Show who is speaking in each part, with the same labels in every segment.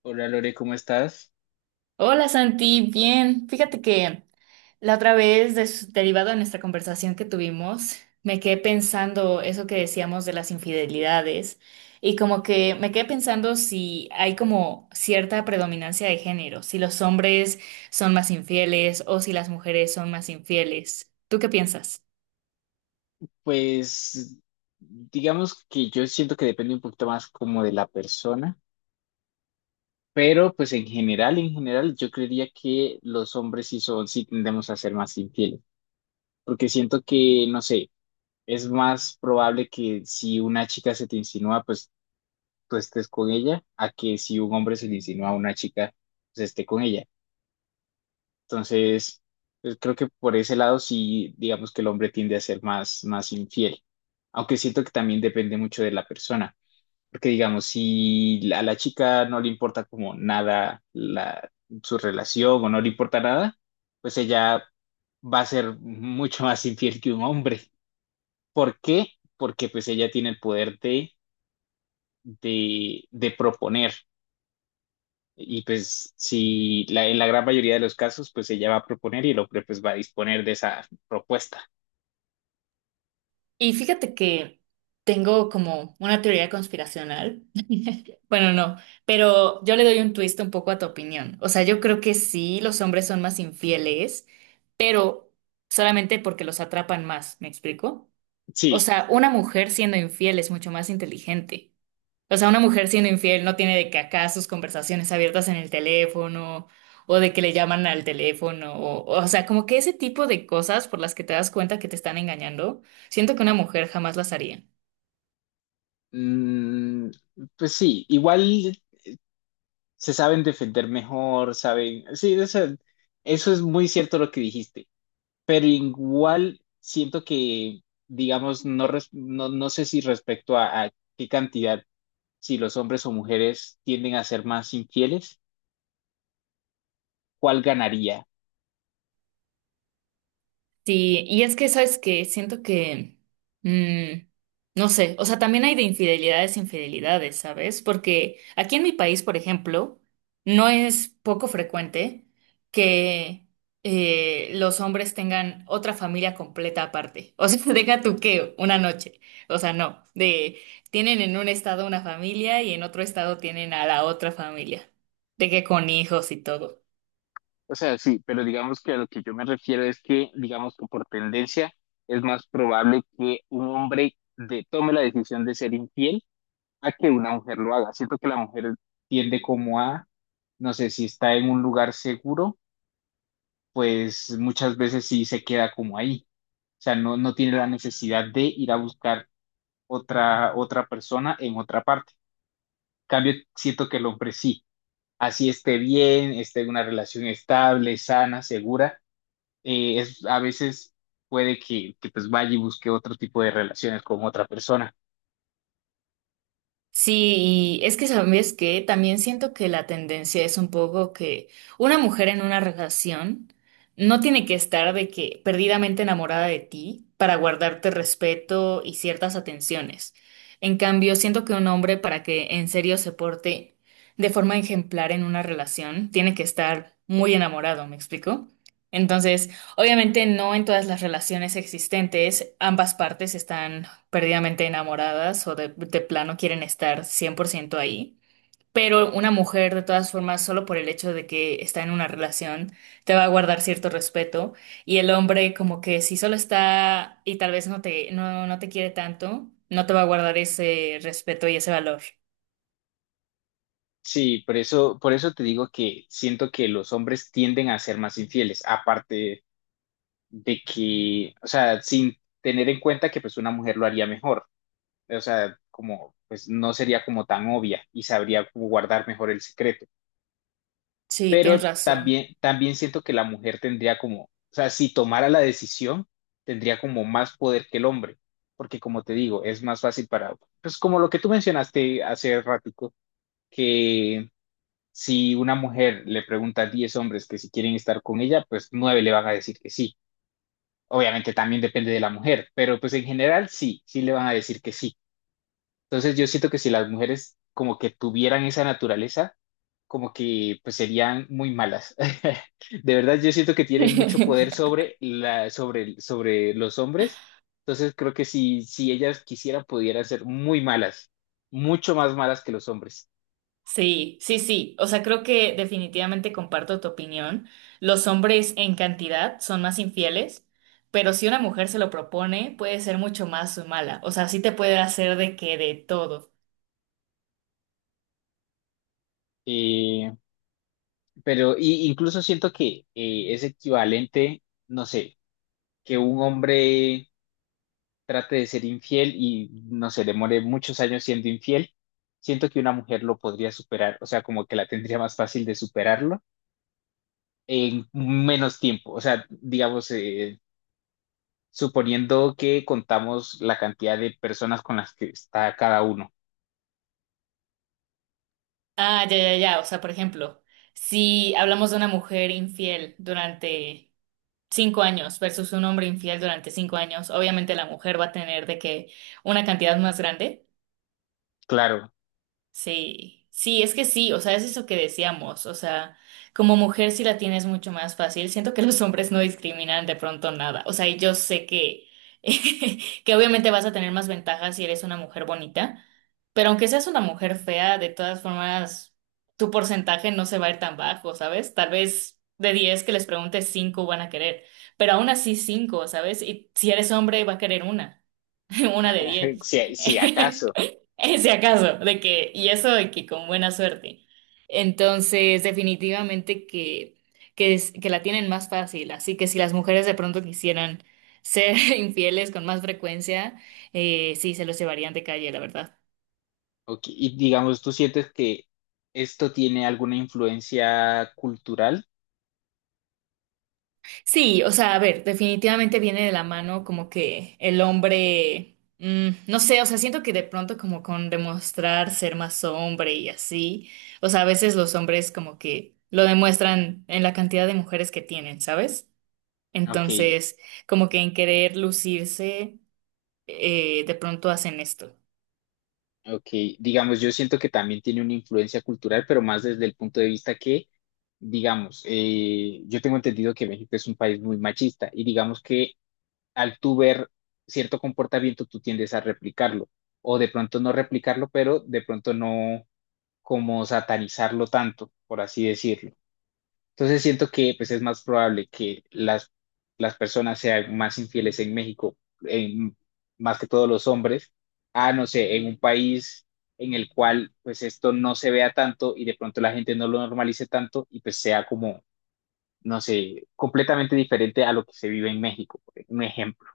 Speaker 1: Hola Lore, ¿cómo estás?
Speaker 2: Hola Santi, bien. Fíjate que la otra vez, derivado de nuestra conversación que tuvimos, me quedé pensando eso que decíamos de las infidelidades y como que me quedé pensando si hay como cierta predominancia de género, si los hombres son más infieles o si las mujeres son más infieles. ¿Tú qué piensas?
Speaker 1: Pues digamos que yo siento que depende un poquito más como de la persona, pero pues en general, yo creería que los hombres sí son, sí tendemos a ser más infieles, porque siento que, no sé, es más probable que si una chica se te insinúa, pues tú estés con ella, a que si un hombre se le insinúa a una chica, pues esté con ella. Entonces, pues, creo que por ese lado sí, digamos que el hombre tiende a ser más infiel, aunque siento que también depende mucho de la persona, porque digamos, si a la chica no le importa como nada su relación o no le importa nada, pues ella va a ser mucho más infiel que un hombre. ¿Por qué? Porque pues ella tiene el poder de proponer. Y pues si en la gran mayoría de los casos, pues ella va a proponer y el hombre pues va a disponer de esa propuesta.
Speaker 2: Y fíjate que tengo como una teoría conspiracional. Bueno, no, pero yo le doy un twist un poco a tu opinión. O sea, yo creo que sí, los hombres son más infieles, pero solamente porque los atrapan más, ¿me explico? O
Speaker 1: Sí,
Speaker 2: sea, una mujer siendo infiel es mucho más inteligente. O sea, una mujer siendo infiel no tiene de que acá sus conversaciones abiertas en el teléfono o de que le llaman al teléfono o sea, como que ese tipo de cosas por las que te das cuenta que te están engañando, siento que una mujer jamás las haría.
Speaker 1: mm, pues sí, igual se saben defender mejor, saben, sí, o sea, eso es muy cierto lo que dijiste, pero igual siento que, digamos, no, no, no sé si respecto a qué cantidad, si los hombres o mujeres tienden a ser más infieles, ¿cuál ganaría?
Speaker 2: Sí, y es que, ¿sabes que siento que, mm, no sé, o sea, también hay de infidelidades, infidelidades, ¿sabes? Porque aquí en mi país, por ejemplo, no es poco frecuente que los hombres tengan otra familia completa aparte. O sea, deja tú que una noche. O sea, no, de tienen en un estado una familia y en otro estado tienen a la otra familia, de que con hijos y todo.
Speaker 1: O sea, sí, pero digamos que a lo que yo me refiero es que, digamos que por tendencia es más probable que un hombre tome la decisión de ser infiel a que una mujer lo haga. Siento que la mujer tiende como a, no sé, si está en un lugar seguro, pues muchas veces sí se queda como ahí. O sea, no, no tiene la necesidad de ir a buscar otra persona en otra parte. En cambio, siento que el hombre sí, así esté bien, esté en una relación estable, sana, segura, a veces puede que pues vaya y busque otro tipo de relaciones con otra persona.
Speaker 2: Sí, y es que sabes que también siento que la tendencia es un poco que una mujer en una relación no tiene que estar de que perdidamente enamorada de ti para guardarte respeto y ciertas atenciones. En cambio, siento que un hombre para que en serio se porte de forma ejemplar en una relación tiene que estar muy enamorado, ¿me explico? Entonces, obviamente no en todas las relaciones existentes ambas partes están perdidamente enamoradas o de plano quieren estar 100% ahí. Pero una mujer, de todas formas, solo por el hecho de que está en una relación, te va a guardar cierto respeto. Y el hombre, como que si solo está y tal vez no te, no te quiere tanto, no te va a guardar ese respeto y ese valor.
Speaker 1: Sí, por eso te digo que siento que los hombres tienden a ser más infieles, aparte de que, o sea, sin tener en cuenta que pues una mujer lo haría mejor, o sea, como pues no sería como tan obvia y sabría como guardar mejor el secreto.
Speaker 2: Sí, tienes
Speaker 1: Pero
Speaker 2: razón.
Speaker 1: también siento que la mujer tendría como, o sea, si tomara la decisión, tendría como más poder que el hombre, porque como te digo, es más fácil para, pues como lo que tú mencionaste hace ratico, que si una mujer le pregunta a 10 hombres que si quieren estar con ella, pues 9 le van a decir que sí. Obviamente también depende de la mujer, pero pues en general sí, sí le van a decir que sí. Entonces yo siento que si las mujeres como que tuvieran esa naturaleza, como que pues serían muy malas. De verdad, yo siento que tienen mucho poder sobre los hombres. Entonces creo que si ellas quisieran, pudieran ser muy malas, mucho más malas que los hombres.
Speaker 2: Sí, sí, sí. O sea, creo que definitivamente comparto tu opinión. Los hombres en cantidad son más infieles, pero si una mujer se lo propone, puede ser mucho más mala. O sea, sí te puede hacer de que de todo.
Speaker 1: Eh, pero incluso siento que es equivalente, no sé, que un hombre trate de ser infiel y, no sé, demore muchos años siendo infiel. Siento que una mujer lo podría superar, o sea, como que la tendría más fácil de superarlo en menos tiempo. O sea, digamos, suponiendo que contamos la cantidad de personas con las que está cada uno.
Speaker 2: Ah, ya, ya, ya. O sea, por ejemplo, si hablamos de una mujer infiel durante 5 años versus un hombre infiel durante 5 años, obviamente la mujer va a tener de que una cantidad más grande.
Speaker 1: Claro,
Speaker 2: Sí, sí, es que sí, o sea, es eso que decíamos, o sea, como mujer sí la tienes mucho más fácil, siento que los hombres no discriminan de pronto nada, o sea, y yo sé que, que obviamente vas a tener más ventajas si eres una mujer bonita, pero aunque seas una mujer fea, de todas formas, tu porcentaje no se va a ir tan bajo, ¿sabes? Tal vez de 10 que les preguntes, 5 van a querer, pero aún así 5, ¿sabes? Y si eres hombre, va a querer una. Una de 10.
Speaker 1: si, si acaso.
Speaker 2: Ese acaso, de que, y eso de que con buena suerte. Entonces, definitivamente que la tienen más fácil. Así que si las mujeres de pronto quisieran ser infieles con más frecuencia, sí, se los llevarían de calle, la verdad.
Speaker 1: Ok, y digamos, ¿tú sientes que esto tiene alguna influencia cultural?
Speaker 2: Sí, o sea, a ver, definitivamente viene de la mano como que el hombre, no sé, o sea, siento que de pronto como con demostrar ser más hombre y así, o sea, a veces los hombres como que lo demuestran en la cantidad de mujeres que tienen, ¿sabes?
Speaker 1: Ok.
Speaker 2: Entonces, como que en querer lucirse, de pronto hacen esto.
Speaker 1: Ok. Digamos, yo siento que también tiene una influencia cultural, pero más desde el punto de vista que, digamos, yo tengo entendido que México es un país muy machista y digamos que al tú ver cierto comportamiento, tú tiendes a replicarlo, o de pronto no replicarlo, pero de pronto no como satanizarlo tanto, por así decirlo. Entonces siento que pues es más probable que las personas sean más infieles en México, en- más que todos los hombres, a no sé, en un país en el cual pues esto no se vea tanto y de pronto la gente no lo normalice tanto y pues sea como, no sé, completamente diferente a lo que se vive en México, por un ejemplo.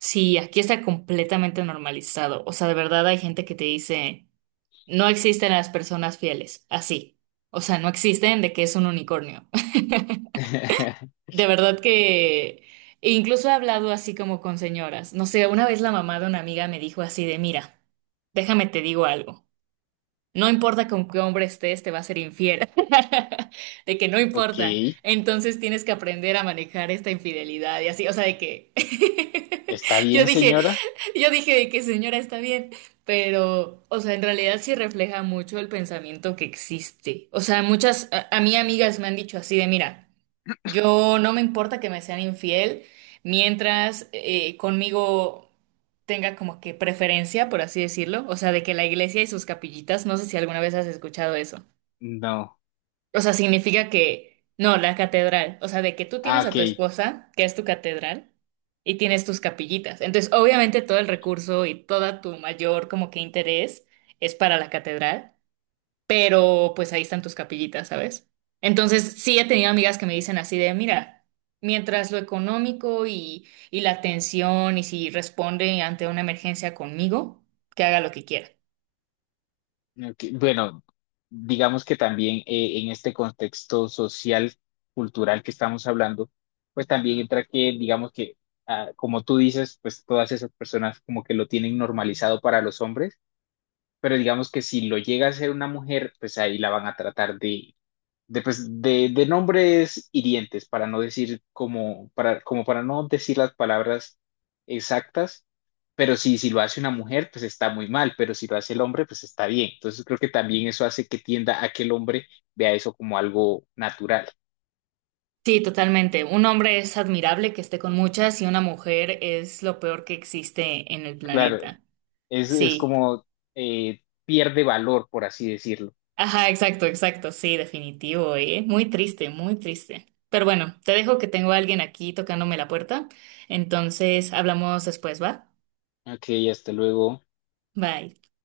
Speaker 2: Sí, aquí está completamente normalizado, o sea, de verdad hay gente que te dice, no existen las personas fieles, así, o sea, no existen de que es un unicornio. De verdad que e incluso he hablado así como con señoras. No sé, una vez la mamá de una amiga me dijo así de, mira, déjame te digo algo. No importa con qué hombre estés, te va a ser infiel. De que no
Speaker 1: Ok,
Speaker 2: importa. Entonces tienes que aprender a manejar esta infidelidad y así. O sea, de que
Speaker 1: ¿está
Speaker 2: yo
Speaker 1: bien,
Speaker 2: dije,
Speaker 1: señora?
Speaker 2: yo dije de que señora está bien. Pero, o sea, en realidad sí refleja mucho el pensamiento que existe. O sea, muchas, a mí amigas me han dicho así de, mira. Yo no me importa que me sean infiel mientras conmigo tenga como que preferencia, por así decirlo, o sea, de que la iglesia y sus capillitas, no sé si alguna vez has escuchado eso.
Speaker 1: No.
Speaker 2: O sea, significa que, no, la catedral, o sea, de que tú
Speaker 1: Ah,
Speaker 2: tienes a
Speaker 1: ok.
Speaker 2: tu esposa, que es tu catedral, y tienes tus capillitas. Entonces, obviamente todo el recurso y toda tu mayor como que interés es para la catedral pero pues ahí están tus capillitas, ¿sabes? Entonces sí he tenido amigas que me dicen así de, mira, mientras lo económico y la atención y si responde ante una emergencia conmigo, que haga lo que quiera.
Speaker 1: Ok. Bueno, digamos que también en este contexto social, cultural que estamos hablando, pues también entra que, digamos que, ah, como tú dices, pues todas esas personas como que lo tienen normalizado para los hombres, pero digamos que si lo llega a ser una mujer, pues ahí la van a tratar de, pues, de nombres hirientes, para no decir como para no decir las palabras exactas, pero si lo hace una mujer, pues está muy mal, pero si lo hace el hombre, pues está bien. Entonces creo que también eso hace que tienda a que el hombre vea eso como algo natural.
Speaker 2: Sí, totalmente. Un hombre es admirable que esté con muchas y una mujer es lo peor que existe en el
Speaker 1: Claro,
Speaker 2: planeta.
Speaker 1: es
Speaker 2: Sí.
Speaker 1: como pierde valor, por así decirlo.
Speaker 2: Ajá, exacto, exacto. Sí, definitivo, ¿eh? Muy triste, muy triste. Pero bueno, te dejo que tengo a alguien aquí tocándome la puerta. Entonces, hablamos después, ¿va?
Speaker 1: Ok, hasta luego.
Speaker 2: Bye.